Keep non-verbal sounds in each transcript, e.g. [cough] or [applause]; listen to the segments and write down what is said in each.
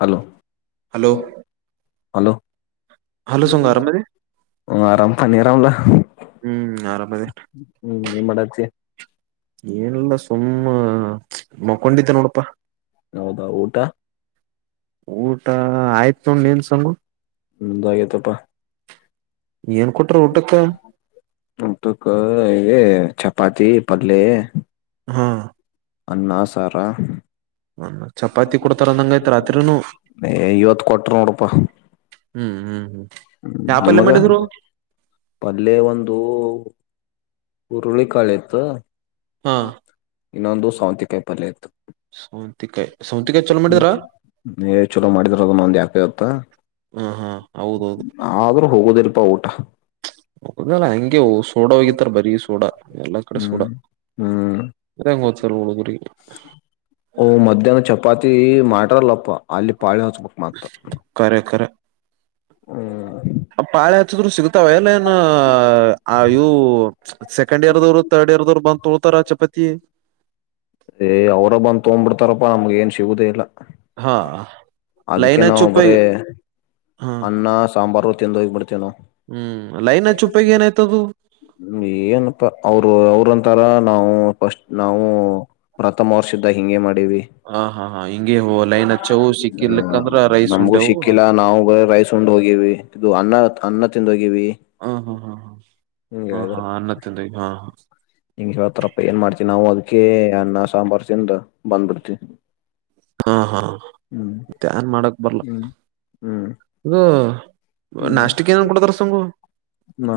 Hello hello hello hello ಸಂಗ ಆರಾಮದಿ ಆರಾಮ ಅರಂಲ್ಲ ಹ್ಮ್ ನಿ ಮಾಡಚ ಏನಲ್ಲ ಸುಮ್ಮ ಮಕೊಂಡಿದ್ದ ನೋಡಪಾ ಹೌದಾ ಊಟ ಊಟ ಆಯ್ತ್ ನೊಂಡ ನ್ ಸಂಂಗ ಹದಾಗೆ ತಪ್ಪ ಏನ್ ಕೊಟ್ರ ಊಟಕ್ಕ ಹ ಕ ಪಾತಿಿ ಪಡ್ಲ ಹಾ ಅನ್ನ ಸಾರ ಅನ್ನ ಚಪಾತಿ ಕೊಡ್ತಾರ ಅಂದಂಗಯ್ತ್ ರಾತ್ರಿನು ಇವತ್ತು ಕೊಟ್ಟ ನೋಡಪ್ಪ ಹ್ಮ್ ಹ್ಮ್ ಹ್ಮ್ ಹ್ಮ್ ಯಾ ಪಲ್ಯ ನಿಮಗ ಮಾಡಿದ್ರು ಪಲ್ಲೇ ಒಂದು ಉರುಳಿ ಕಳತ್ತು ಹಾ ಇನ್ನೊಂದು ಸೌಂತ್ಯಿಕ ಕೈ ಪರ್ಯ ಇತ್ತು ಸೌಂತಿಕಾಯಿ ಸೌಂತಿಕಾಯಿ ಚಲೋ ಮಾಡಿದ್ರ ಚಲೋ ಮಾಡಿದರದ ನೊಂದ ಯಾಕ ಇತ್ತ ಹಾ ಹಾ ಆದ್ರೂ ಹೋಗುದಿರ್ ಪೌಟ ಹೋಗಲ್ಲ ಹಗೆ ಸೋಡ ಹೋಗಿತಾರ ಬರಿೀ ಸೋಡಾ ಎಲ್ಲ ಹ್ಮ್ ಹ್ಮ್ ಓದ್ತಾರ ಹುಡುಗರಿಗೆ ಓ ಮಧ್ಯಾಹ್ನ ಚಪಾತಿ ಮಾಡಟ ಪ್ಪ ಅಲ್ಲಿ ಪಾಳ ಕಖರ ಕರ ಹ್ಮ ಆ ಪಾಳ ಹಚ್ಚಿದ್ರು ಸಿಗ್ತಾವ ಎಲ್ಲ ಏನು ಅ ಇವು ಸೆಕಂಡ್ ಇಯರ್ದವರು ತಡ್ ಇಯರ್ದವ್ ಬಂತ ಉರಾಷ್ಟ್ರಪತಿ ಏ್ ಅವ್ರ ಬಂದ ತೊಂಬ್ಬಿಡ್ತಾರಪ್ಪ ನಮ್ಗ ಏನ್ ಸಿಗುದೇ ಇಲ್ಲ ಹಾ ಅದಕ್ಕೆ ಲೈನ್ ಹಚ್ಚಿ ನಾವು ಬರೇ ಉಪಯೋಗ ಹಾ ಅನ್ನ ಸಾಂಬಾರು ಹೋಗಿಡ್ತೇೋ ಹ್ಮ್ ಲೈನ್ ಚುಪ್ಪಗ ಏನಾಯಯ್ತದು ತರ ನಾವು ಫಸ್ಟ್ ನಾವು ಪ್ರಥಮ ವರ್ಷದ ಹಿಂಗೆ ಮಾಡ ಹ ಹಾ ಹಾ ಹಿಂಗೆ ಹೋ ಲೈನ್ ಹಚ್ಚವು ಸಿಕ್ಕಿರ್ಲಿಕ್ಕಂದ್ರ ರೈಸ್ ನಮಗೂ ಉಂಡೆವು ಹ ಸಿಕ್ಕಿಲ್ಲ ನಾವು ರೈಸ ಉಂಡ್ ಹೋಗಿವವಿ ಇದು ಅನ್ನ ಅನ್ನ್ಣ ತಿಿಂದಿ ಹಾ ಹಾ ಹಾ ಹಾ ಹ ಹಾನ್ನತ್ತಿಂದ ಹಾ [inaudible] ಹಂಗ ಹವತರಪ್ಪ ಏನ್ ಮಾಡ್ತೀವಿ ನಾವು ಅದ ಅದಕೆ ಅನ್ನ ಸಾಂಬಾರ್ ತಿಿಂದ ಬಂದ್ಬಿಡ್ತಿ ಹಾ ಹಾ ನ್ ಮಾಡಕ್ ಬರ್ಲ ಹ್ಮ್ ಇಗ ಹ್ಮ್ ನಾಷ್ಟಿಕ ಏನನ್ ಕೊಡತಾರ ಸಂಗು ನಾ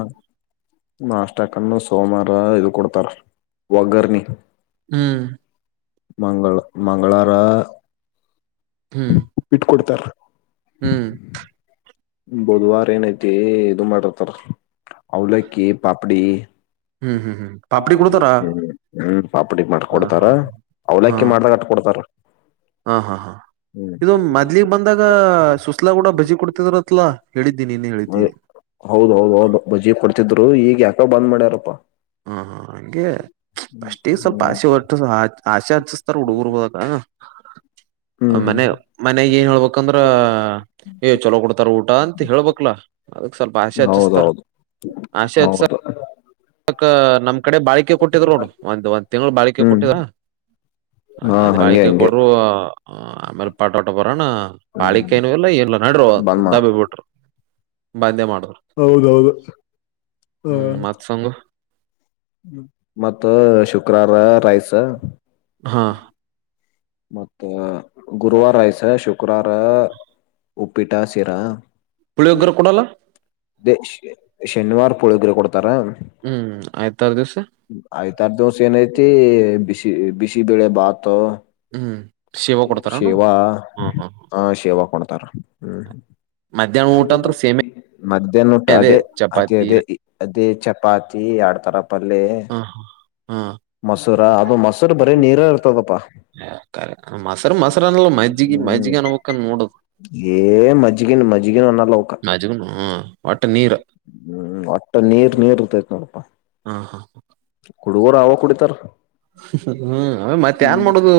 ನಾಷ್ಟಕನ್ನು [inaudible] ಕೊಡ್ತಾರ ಒಗರ್ನಿ ಹ್ಮ್ ಮಂಗಳ ಮಂಗಳಾರ ಹ್ಮ್ ಹ್ಮ್ ಬುಧವಾರ ಏನ ಐತಿ ಏ ಇದು ಮಾಡತಾರ ಅವಲಕ್ಕಿ ಪಾಪಡಿ ಹ್ಮ್ ಹ್ಮ್ ಹ್ಮ್ ಪಾಪಡಿ ಹ್ಮ ಕೊಡ್ತಾರ ಹ್ಮ್ ಪಾಪಡಿಗ್ ಹ ಮಾಡಕೊಡ್ತಾರ ಹಾ ಹಾ ಅವಲಕ್ಕಿ ಮಾಡ್ದಟ್ ಕೊಡ್ತಾರ ಹಾ ಹಾ ಹಾ ಹ್ಮ್ ಇದು ಮದ್ಲಿಗ್ ಬಂದಾಗ ಸುಸ್ಲಾ ಕೂಡ ಬಜಿ ಕೊಡ್ತಿದ್ರತ್ಲಾ ಹೇಳಿದ್ದಿ ನೀನ್ ಹೇಳಿದ್ದಿ ಹೌದ ಹೌದು ಹೌ ಬಜಿ ಕೊಡ್ತಿದ್ರು ಈಗ ಯಾಕ ಬಂದ್ ಮಾಡ್ಯಾರಪ್ಪಾ ಹಾ ಹಾ ಹಂಗೆ ಅಷ್ಟಿಗೆ ಸ್ವಲ್ಪ ಹ್ಮ್ ಆಶೆ ಹೊಟ್ಟ ಆಶೆ ಹಚಸ್ತಾರ ಹುಡುಗರ್ಬದಾಗ ಹ್ಮ್ ಮನೆ ಮನ್ಯಾಗ ಏನ್ ಹೇಳ್ಬೇಕಂದ್ರ ಏ ಚಲೋ ಕೊಡ್ತಾರ ಊಟ ಅಂತ ಹೇಳ್ಬಕ್ಲಾ ಅದಕ್ ಸ್ವಲ್ಪ ಆಸೆ ಹಚ್ಚಿಸ್ತಾರ ಹೌದೌದು ಆಸೆ ಹೌದು ಹಚ್ಚಕ್ [inaudible] ಕಡೆ ಬಾಳಿಕೆ ಕೊಟ್ಟಿದರು ನೋಡ್ ಒಂದ್ ಒಂದ್ ತಿಂಗಳು ಬಾಳಿಕೆ ಹ್ಮ್ ಕೊಟ್ಟಿದ ಹಾ ಅದ ಹಂಗೆ ಬಾಳಿಕೆ ಹಂಗೆ ಕೊಡರುೂ [inaudible] ಣ ಹ್ಮ್ ಬಾಿಕ ನು ಇಲ್ಲ ಏನ್ಲ್ಲ ನಡ್ರರು ಬಂದ್ ದುದ್ದ ಬಿ ಬಿಟ್ರು ಬಂದ್ಯ ಮಾಡ ಹೌದೌದು ಹ್ಮ್ ತಂಗು ಮತ್ತ ಶುಕ್ರಾರ ರೈಸ್ ಹಾ ಮತ್ತೆ ಗುರುವವಾರ ಆಯಸ ಶುಕ್ರವಾರ ಉಪ್ಪಿಟಾ ಸಿರಾ ಪುಳಿ ವಗರ ಕುೂಡಲ್ಲ ಶನಿವಾರ್ ಪುಳಗರೆ ಕೊಡತ ಹ್ಮ್ ಆಯ್ತಾರು ದಿವಸ ತರದೋಸ ಏನಐತಿ ಬಿಸಿ ಬಿಸಿಬಳೆ ಭಾತ ಹ್ಮ್ ಶಿವ ಕೊಡ್ತಾರನು ಶೇವಾ ಹ್ಮ್ ಹ್ಮ್ ಹ ಶೇವಾ ಕೊಣ ತರ ಮಧ್ಯಾಹ್ನ ಹ್ಮ ಊಟ ಅಂತ್ರ ಸೇಮೆ ಮ ಅದೇ ನೋಟ್ಟ ಅದೇ ಅದೇ ಅದೇ ಅದೇ ಚಪಾತಿ ಆಡ್ತರ ಪಲ್ಲೇ ಹ ಹಾ ಮೊಸೂರ ಅದು ಮೊಸೂರ ಬರೀ ನೀರ ಇರ್ತದಪ್ಪಾ ಮೊಸರು ಮೊಸರು ಅನ್ನಲ್ಲ ಮಜ್ಜಿಗೆ ಹ್ಮ್ ಮಜ್ಜಿಗೆ ಅನ್ಬಬೇಕನ್ ನೋಡದು ಏ ಮಜ್ಜಗನ್ ಮಜ್ಜ ಜಗ ಮಜಗನು ಹ ಒಟ್ಟೆ ನೀರು ಹ್ಮ್ ಅಟ್ಟ ನೀರ್ ನೀರ್ತ ಹಾ ಹಾ ಹ ಕುಡುವರ ಆವ ಕುಡತ ಹ್ಮ್ ಅವೇ ಮತ್ತೆ ಏನ್ ಮಾಡುದು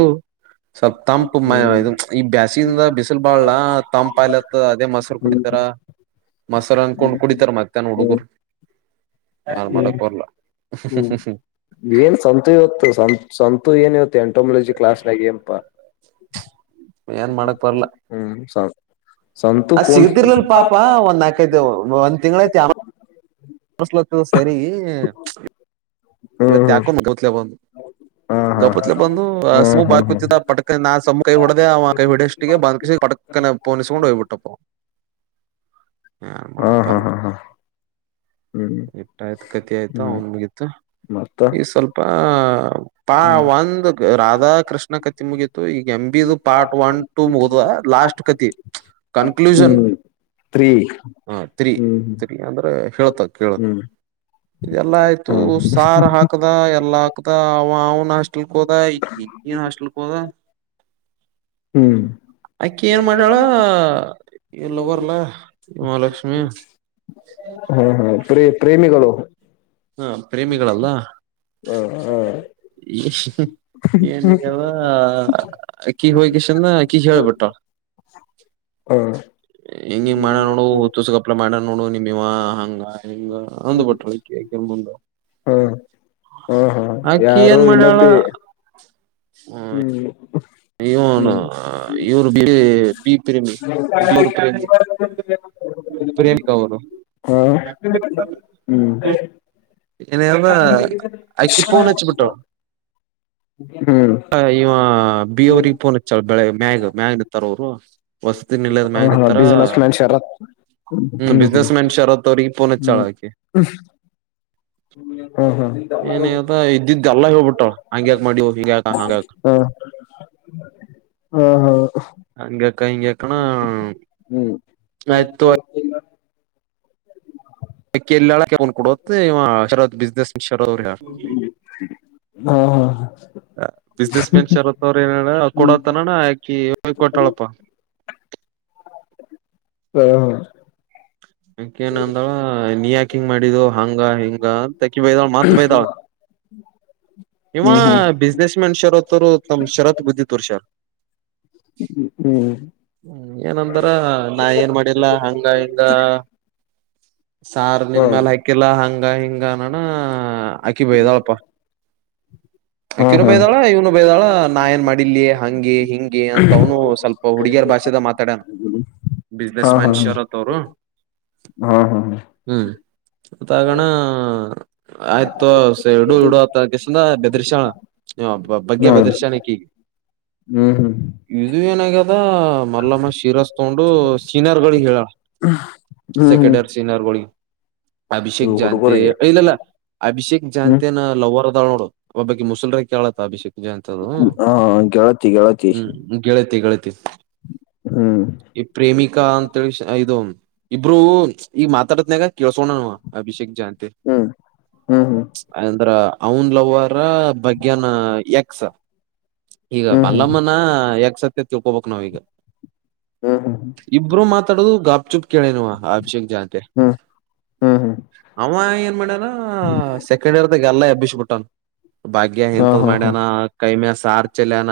ಸ್ವಲ್ಪ್ ತಂಪ ಮ ಹ್ಮ್ ಈ ಬ್ಯಾಸಿಂದ ಬಿಸಿಲ್ ಬಾಳಳ ತಂಪ ಆಯ್ಲತ್ ಅದೇ ಮೊರು ಹ್ಮ್ ಕುಡಿತಾರ ಮೊರ್ ಅನ್ಕೊಂಡ್ ತಾನ ಹ್ಮ್ ಹುಡುಗರು ನ ಮಾಡಕ್ ಬರ್ಲ್ಲ ಏನ್ ಸಂತು ಇವತ್ತು ಸಂತು ಏನ್ವತ್ತೆ ಎಂಟೊಮಾಲಜಿ ಕ್ಲಾಸ್ ನಾಗ ಏಪಾ [unintelligible] ಏನ್ ಮಾಡಕ್ ಬರ್ಲ ಸಂತು ಅದ ಸಿಗತಿರ್ಲಲ್ ಕುಂತ್ ಪಾಪ ಒಂದ್ ನಾಕೈತೆ ಒ ತಿಂತ್ಯಾಮ ಮನಸಲತದ ಸರಿ ಇಲ್ಲ ಹ್ಮ್ ಹ್ಮ್ ಕೊಂಡ ಗತ್ ಬಂದು ಹಾ ಹಾ ಗಪತ್ಲೆ ಬಂದು ಹ್ಮ್ ಸು ಬಾ ಹ್ಮ್ ಕೂತಿದ್ದ ಹ್ಮ್ ಪಟಕ ನಾ ಸಮಮ್ಮ ಕೈ ಹೊಡೆದೆ ಅವ ಕೈ ಹೊಡಷ್ಟಿಗೆ ಬ ಕ ಪಟಕನ ಪೋನಿಸ್ಕೊಂಡು ಹೋಗ್ಬಿಟ್ಟಪ್ಪ ಯನ್ ಹಾ ಮಾಡಕ್ ಹಾ ಬರ್ಲ್ಲ ಹಾ ಹಾ ಹ್ಮ್ ಇಟ್ಟ ಆಯ್ತು ಕತಿ ಆಯ್ತು ಹ್ಮ್ ಅವನ್ ಮುಗಿತ್ತು ಮತ್ತ ಈ ಸ್ವಲ್ಪ ಪಾ ಹ್ಮ್ ಒಂದಗ ರಾಧಾ ಕೃಷ್ಣ ಕತ್ತಿ ಮುಗಿಯತು ಈಗ ಎ ಬಿ ಪಾರ್ಟ್ ಒನ್ ಟ ಮುಗ ಲಾಸ್ಟ್ ಕತಿ ಕನ್ಕ್ಲೂಷನ್ ಹ್ಮ್ ತ್ರೀ ಹ ಹ್ಮ್ ಅಂದ್ರೆ ಹಳ್ತ ಕೇಳ ಹ್ಮ್ ಇದೆಲ್ಲಾ ಆಯ್ತು ಹ್ಮ್ ಹ್ಮ್ ಹಾರ ಹಾಕದ ಎಲ್ಲ ಆಕ್ದ ಆವಾ ಅವ್ನ ಹಾಸ್ಟಲ್ಕೋದ ಇಕಿ ಇಕಿ ಹಾಸ್ಟಲ್ಕೋದ ಹ್ಮ್ ಅಕ್ಕಿ ಏನ್ ಮಾಡಾಳ ಏ ಲವರ್ ಅಲ್ಲ ಮಹಾಲಕ್ಷ್ಮಿ ಹ ಪ್ರೇ ಪ್ರೇಮಿಗಳು ಹಾ ಪ್ರೇಮಿಗಳಲ್ಲ ಹ ಹ ಏನ್ಗೆಲ್ವಾ ಅಕೀ ಹೋಗಿ ಶಂದ ಅಕೀ ಹೇಳ್ಬಟ್ಳ ಹ ಹಿಂಗಿಂಗ ಮಾಡ ನೋಡು ಹುತ್ತುಸ್ಗ್ಯಾಪ್ಲೈ ಮಾಡ್ಯಾನೋಡು ನಿಮ ಇವ ಹಂಗ ಹಿಂಗ ಅಂದ್ ಬಿಟ್ಟಳು ಅಕಿಗ್ ಬಂದ ಹ ಹ ಹಾ ಆ ಕೀ ಯಾರು ಏನ್ ಮಾಡ್ಯಾಳ ಇನ್ನೊಬ್ಬಿ ಹ್ಮ ಹ್ಮ್ ಇವ್ನು ಹ್ಮ್ ಇವ್ನು ಬೀ ಪೀ ಪ್ರೇಮಿ ಪ್ರೇಮಿಕಾವರು ಹಾ ಹ್ಮ್ ಅಕಿ ಫೋನಚ್ಬಿಟ್ಠಳ ಹ್ಮ್ ಹ ಇವ ಬಿ ಅವ್ರಿಗೆಫೋನ್ ಚಳ ಬೆಳಗ್ ಮ್ಯಾಗ ಮ್ಯಾಗ ನಿ ತಾರೋರು ಅವ್ರು ವಸ್ತಿ ಹಾ ಬಿಜ್ನೆಸ್ಮ್ಯನ್ ಶರತ ಹ್ಮ್ ಹ್ಮ ಬಿಸ್ನೆಸ್ ಮ್ಯಾನ್ ಶರತ್ ಅವ್ರಿಗೆ ಫೋನ್ ಹಚ್ಚಾಳ ಹ್ಮ ಆಕಿ ಹ್ಮ ಏನದ ಇದ್ದಿದ್ದ ಎಲ್ಲ ಹೇಳ್ಬಿಟ್ಟ್ಳ ಹಾಂಗ್ಯಾಕ್ ಮಾಡಿಯೋ ಹಿಂಗ್ಯಾಕ್ ಹಂಗೆ ಅದು ಹಾ ಹಾ ಹಂಗ್ಯಾಕ್ ಹಿಂಗ್ಯಾಕ್ ನ ಹ್ಮ್ ಆಯತ್ತುಗೊ ಅಕ್ಕೆಲ್ಲಾ ಕೊಡತ್ತೆ ಇವಾ ಶರತ್ ಬಿಸ್ನೆಸ್ ಅವ್ರ ಹೇಳ್ಯಾರ್ ಹಾ ಹಾ ಬಿಸ್ನೆಸ್ ಮ್ಯಾನ್ ಶರತ್ ಅವ್ರ ಏನ ಕೊಡತನಾನ ಅಕಿ ಹ ಕೊಟಾಳಪ್ಪ ಹಾ ಹಾ ಹ್ಮ್ ಅಕೇನ ಅಂದಳ ನೀ ಯಾಕ ಹಿಂಗ ಮಾಡಿದೋ ಹಂಗ ಹಿಂಗ ಅಂತಕಿ ಬೈ್ದಾಳ ಮತ್ ಬೈ್ದಾಳ ಇವ ಹ್ಮ್ ಬಿಸ್ನೆಸ್ ಮ್ಯಾನ್ ಶರತ್ ಅವರು ತಮ್ಮ್ ಶರತ್ ಬುದ್ಧಿಿ ತೋರ್ಷರ ಹ್ಮ್ ಹ್ಮ ಏನಂತಾರ ನಾ ಏನ್ ಮಾಡಿಲ್ಲ ಹಂಗ ದ ಸಾರ್ ನಿನ್ ಹ್ಮ್ ಮ್ಯಾಲ ಹಾಕಿಲ್ಲಾ ಹಂಗ ಹಿಂಗನಣ ಅಕಿ ಬೈದಳ ಪ ಹಾ ಅಕಿನು ಹಾ ಬೈ್ದಾಳ ಇವ್ನು ಬೈ್ದಾಳ ನಾ ಏನ್ ಮಾಡಿಲ್ಲೆ ಹಂಗೆ ಹಿಂಗೇ ಅಂತ ಅವನು ಸ್ವಲ್ಪ ಹುಡುಗಿಯರ ಭಾಷೆದ ಮಾತಾಡ್ಯಾನ ಹಾ ಬಿಸ್ನೆಸ್ ಹಾ ಮ್ಯಾನ್ ಹಾ ಶರತ್ [inaudible] ಹಾ ಹ್ಮ್ ಹ್ಮ್ ಮತ್ತ ಆಗಣ ಆಯ್ತು ಎರಡು ಎರಡು ಹತ್ತಕಸದ ಬೆದರ್ಶಣ ನೀಬ್ಬ ಬಗ್ಗೆ ಬೆದರ್ಶಾಣಕ್ಕೆೀಗೆ ಹ್ಮ್ ಹ್ಮ್ ಹ್ಮ್ ಇದು ಏನಾಗ [inaudible] ಮಲ್ಲಮ್ಮ ಶಿರಸ್ ತಗೊಂಡು ಸೀನಿಯರ್ ಗಳಿಗೆ ಹೇಳಳ ಹ್ಮ್ ಸೆಕೆಂಡರ್ ಸೀನಿಯರ್ ಗೋಲ್ಡ್ ಹ ಅಭಿಷೇಕ್ ಇವು ಜಾನ್ಂತೆ ಹುಡುಗರಿಗೆ ಇಲ್ಲಲ್ಲ ಅಭಿಷೇಕ್ ಹ್ಮ್ ಜಾನತೆ ನ ಲವರ್ ಬ್ಬ ಮುಸಲ್ರ ಆ ಅಭಿಷಕ್ ನಿಜ ಅಂತ ಹಾ ಗೆಳತಿ ಗೆಳತಿ ಹ್ಮ್ ಗೆಳತಿ ಗೆಳತಿ [inaudible] ಹ್ಮ್ ಈ ಪ್ರೇಮಿಕ ಕಾಂತ ಇದು ಇಬರುೂ ಈಗ ಮಾತಾಡತ್ನಾಗ ಕೇಳಸಕೋಣನು ಅಭಿಷೇಕ್ ಜಾಂತ ಹ್ಮ್ ಹ್ಮ್ ಅಂದ್ರ ನ್ ಲವರ ಬಗ್ನ ಎಕ್ಸ್ ಈಗ ಹ್ಮ್ ಹ್ಮ್ ಬಲ್ಲಮ್ಮನ ಯಾಕ್ಸ ಚೊಕೋ ಬಕ್ನ ಆಗ ಹ್ಮ್ ಹ್ಮ್ ಇಬ್ಬರು ಮಾತ್ರ ತಡ ಗಪ್ ಚುಿ ಕೆಳನು ಅಭಿಷೇೇಕ ಜಂತೆ ಹ್ಮ್ ಹ್ಮ್ ಹ್ಮ್ ಹ್ಮ್ ಹ ಮಾಡ ಸೆಕೆಂಡ್ ಇಯರ್ದಾಗ ಅಲ್ಲ ಅಬ್ಬಿಸಬುಟ್ಟನ್ ಭಾಗ್ಯ ಹಾ ಇಂತದ್ ಹಾ ಹಾ ಮಾಡ್ಯನ ಕೈಮೆ ಸಾರ್ ಚಲಾನ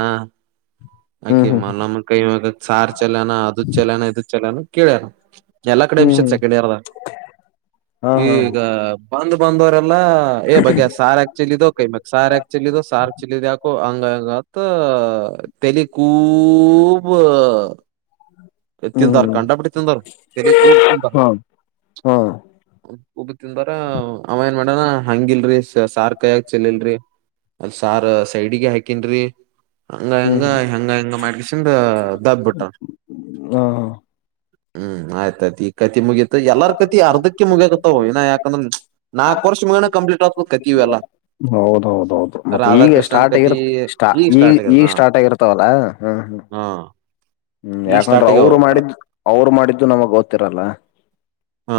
ಹ್ಮ್ ಹ್ಮ್ ಆಕೆಮ್ಮ ನಮ್ಮ ಕೈವಾಗ ಸಾರ್ ಚಲನ ಅದು ಚಲನ ಇದದು ಚಲನ ಕೇಳಾರ ಎಲ್ಲಾ ಕಡೆ ಹ್ಮ್ ಎಬ್ಸನ್ ಹ್ಮ್ ಸೆಕೆಂಡ್ ಇಯರ್ ಹಾ ಹಾ ಈಗ ಬಂದ ಬಂದರ ಎ ಬಗೆ ಸಾರ್ ಆಕ್ಚುಲಿ ಕೈ ಮ ಸಾರ್ಕ್ಚು ಲ ಸಾರ್ಕ್ಚ್ಚಿಲಿ ಆಕೋ ಅಂಗ ಅಂಗ ಅ ತಲ್ಲಿಖೂಬ ತಿಂತಾರ ಹ್ಮ್ ಕಂಡಪಟ್ಟ ತಿಿಂದರು ತಿಾರ ಹಾ ಹಾ ಊಬ ತಿಿಂದಾರ ಆಮ ನ್ ಮಾಡಣ ಹಂಗಿಲ್ರಿ ಸಾರ್ ಕೈ ಹಾಕ ಚಲಲ್ರರಿ ಅಲ್ ಸಾರ್ ಸೈಡ್ಿಗೆ ಹಾಕನ್ರಿ ಹಂಗ ಹೆಂಗ ಹ್ಮ್ ಹೆಂಗ ಹೆಂಗ ಮಾಡ್ಕಸಿಂದ ದಬ್ಬಿಟ್ಟ ಹಾ ಹಾ ಹ್ಮ್ ಆಯ್ತಾಯಯ್ತ ಈ ಕತಿ ಮುಗೀತ ಎಲ್ಲಾರ ಕತಿ ಅರ್ಧಕ್ಕೆ ಮುಗಿಯಕತ್ತವ ಇಾ ಯಾಕಂದ್ರ ನಾಕಕ್ ವರ್ಷ ಮುಗೋಣ ಕಂಪ್ಲೀಟ್ ಆ ಕತೀವಿಲ್ಲ ಹೌದೌದೌದು ಮತ್ತೆ ಈಗ ಸ್ಟಾರ್ಟ್ ಕತಿ ಆಗಿ್ಟಾ ಈಗ ಸ್ಟಾರ್ಟ್ ಆಗ್ಯದ ಈಗ ಹಾ ಸ್ಟಾರ್ಟ್ ಆಗಿರ್ತವಲ್ಲ ಹ್ಮ್ ಹ್ಮ್ ಹಾ ಹ್ಮ್ ಈಗ ಯಾಕಂದ್ರೆ ಸ್ಟಾರ್ಟ್ ಆಗ್ಯಾವ ಅವ್ರು ಮಾಡಿದ್ ಅವ್ರು ಮಾಡಿದ್ದು ನಮಗ್ ಗೊತ್ತಿರಲ್ಲ ಹಾ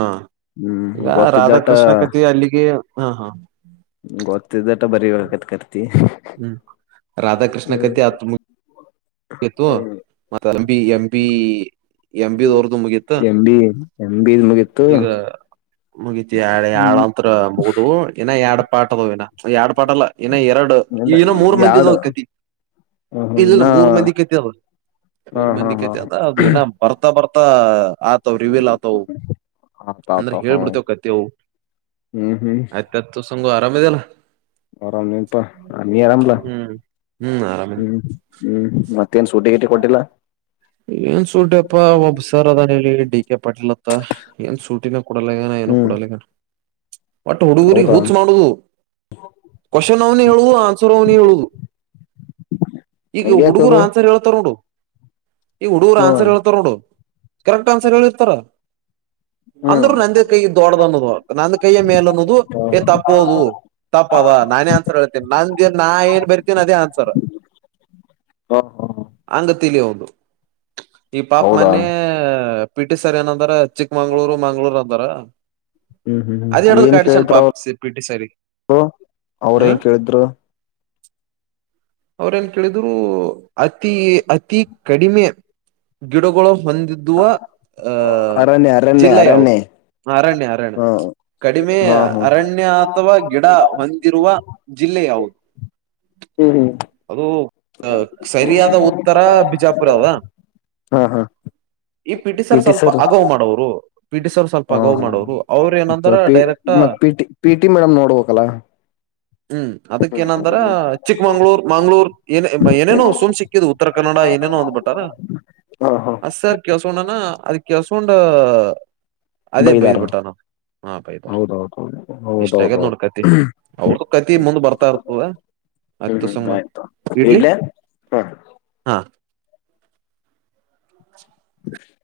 ಹ್ಮ್ ಈಗ ಗೊತ್ತಿದ್ದಟ ರಾಧಾಕೃಷ್ಣ ಕಥೆ ಅಲ್ಲಿಗೆ ಹಾ ಹಾ ತಿಳಿತೋಟ ಬರಿ ಪಟ್ ಪಟ್ ಹ್ಮ್ ರಾಧಾಕೃಷ್ಣ ಹ್ಮ್ ಕತೆ ಆತ ಹೇ ತೊ ಮತ್ತ MB MB M B M B ನು ಮುಗಿತು ಮುಗಿತು ಯಾಡು ಅಂತ್ರು ಮುಗುದುವು ಇನಾ ಯಾಡ್ ಪಾಠ ಅದಾವ ಇನಾ ಯಾಡಪ ಪಾಡಲ್ಲ ಇನಾ ಎರಡ ಹೇ ಇನಾ ಮೂರು ಮಂದಿದ ಅದ ಕತಿ ಹೂ ಹೂ ಇನಾ ಹ ಊರ್ ಮಂದಿ ಕತಿ ಅದ ಅದುಏನ ಬರ್ತಾ ಬರ್ತಾ ಫಹಾ ಆತಾವ ರಿವೇಲ್ ಆತಾವು ಆತ ಅಂದ್ರ ಆತ ಹ ಹೇಳ್ಬಿಡ್ತೇವ್ ಕತಿ ಅವು ಹ್ಮ್ ಹೂ ಆರಾಮ ಅದಿಯಲ್ಲ ಆರಾಮ ಇನಿ ಪಾ ನೀನು ಆರಾಮ ಲಾ ಹ್ಮ್ ಹ್ಮ್ ಆರಾಮ ಹೂ ಹೂ ಮಾತ್ ಮತ್ತ್ ಏನ್ ಸುಟಿ ಗೀಟಿ ಕೊಟ್ಟಿಲ್ಲ ಏನ್ ಸೂಟಿ ಅಪ್ಪಾ ಒಬ್ಬ ಸರ್ ಅದಾನ ಇಲ್ಲಿ ಡಿ ಕೆ ಪಾಟೀಲ್ ಅಂತ ಏನ್ ಸೂಟಿನ ಕೊಡಲ್ಲಗ್ಯಾನ ಏನು ಹ್ಮ್ ಕೊಡಲ್ಲಗ್ಯಾನ ಒಟ್ಟ ಹುಡುಗರಿಗೆ ಹೌದಾ ಹುಚ್ಚ್ ಮಾಡುದು ಕೋಶನ್ ಅವನೇ ಹೇಳುದು ಆನ್ಸರ್ ಅವನೇ ಹೇಳುದು ಈಗ ಈ ಹುಡುಗರು ಹಂಗ್ಯಾಕದು ಆನ್ಸರ್ ಹೇಳ್ತಾರ ನೋಡು ಈ ಹುಡುಗರು ಹ್ಮ ಆನ್ಸರ್ ಹೇಳ್ತಾರ ನೋಡು ಕರೆಕ್ಟ್ ಆನ್ಸರ್ ಹೇಳಿರ್ತಾರ ಹ್ಮ್ ಅಂದ್ರರು ನಂದೇ ಕೈ ದ್ವಾಡದು ಅನ್ನೋದು ವಾ ನಂದ ಕೈಯ ಮೇಲ ಅನ್ನೋದು ಏ ತಪ್ಪೋದು ತಪ್ಪವ ನಾನೇ ಆನ್ಸರ್ ಹೇಳ್ತೇನಿ ನಂದೇನ್ ನಾ ಏನ್ ಬರೀತೀನಿ ಅದೇ ಆನ್ಸರ್ ಹ ಹ ಹಂಗ ತಲಿ ಅವಂದು ಈ ಪಾಪ ಹೌದಾ ಮನ್ನೆಯ ಪಿಟಿ ಸರ್ ಏನಂದಾರ, - ಚಿಕ್ಕ ಮಂಗಳೂರು, ಮಂಗಳೂರು ಅಂತಾರ ಹ್ಮ್ ಹ್ಮ್ ಅದೆ ಹ್ಮ್ ಇಡದು ಏನ್ ಕಾಡಿಸ್ಯಾನ ಕೇಳಿದ್ರ ಪಾಪ ಪಿಟಿ ಸರ್ ಗಿ. ಅವರು ಅವ್ರ ಹೂ, ಏನ್ ಕೇಳಿದ್ರು - ಅವ್ರೇನ್ ಕೇಳಿದ್ರು ಅತಿ, ಅತಿ- ಕಡಿಮೆ ಗಿಡಗಳು. - ಹೊಂದಿದ್ದುವ. ಆಹ್ ಅರಣ್ಯ ಅರಣ್ಯ ಜಿಲ್ಲೆ ಯಾವುದು ಅರಣ್ಯ ಅರಣ್ಯ, ಅರಣ್ಯ, ಹಾ ಕಡಿಮೆ ಹಾ ಹಾ ಅರಣ್ಯ ಅಥವಾ ಗಿಡ ಹೊಂದಿರುವ ಜಿಲ್ಲೆ ಯಾವುದು. ಹ್ಮ್ ಅದು ಹಾ, ಸರಿಯಾದ ಉತ್ತರ ಬಿಜಾ- ಅಪರಾಧ ಹಾ ಹಾ ಈ ಪಿ ಟಿ ಸರ್ ಸ್ವಲ್ಪ ಹಗವ್ ಮಾಡೋರು. ಪಿ ಟಿ ಸರ್ ಸ್ವಲ್ಪ ಹ ಹಗವ್ ಮಾಡೋರು. ಅವರು ಮತ್ತ ಏನಂತರ ಪಿ ಡೈರೆಕ್ಟ್- ಮತ್ P T P T madam ನೋಡ್ಬೇಕಲ್ಲ ಹ್ಮ್, ಅದಕ್ಕ ಏನಂದಾರ ಚಿಕ್ಕಮಂಗ್ಳೂರ, ಮಂಗಳೂರು ಏನ್ ಏನೇನೋ ಸುಳ್ಸಿಕ್ಕಿದ್ ಉತ್ತರ ಕನ್ನಡ ಏನೇನೋ,,, ಹಾ ಹಾ - ಅಸರ್ ಕೆಳ್ಸ್ಕೊಂಡನ ಅದ ಕೆಳ್ಸ್ಕೊಂಡ ಅದೇ ಬೈದಾರ ಬೈದ್ಬಿಟ್ಟಾನ. -ಹಾ ಬೈದ ಹೌದೌದೌದು ಇಷ್ಟ ಆಗ್ಯದ್ ನೋಡ ಹೌದೌದೌದು ಕತಿ. ಅವ್ರ್ದು ಕತಿ ಮುಂದ ಬರ್ತಾ ಇರ್ತದ. ಹ್ಮ್ ಅದ್ಕ ಹ್ಮ್ ಸುಮ್ ಆಯ್ತು ಇಡ್ಲಿ ಇಡ್ಲೆ ಹ್ಮ್ ಹಾ,, [inaudible] [inaudible]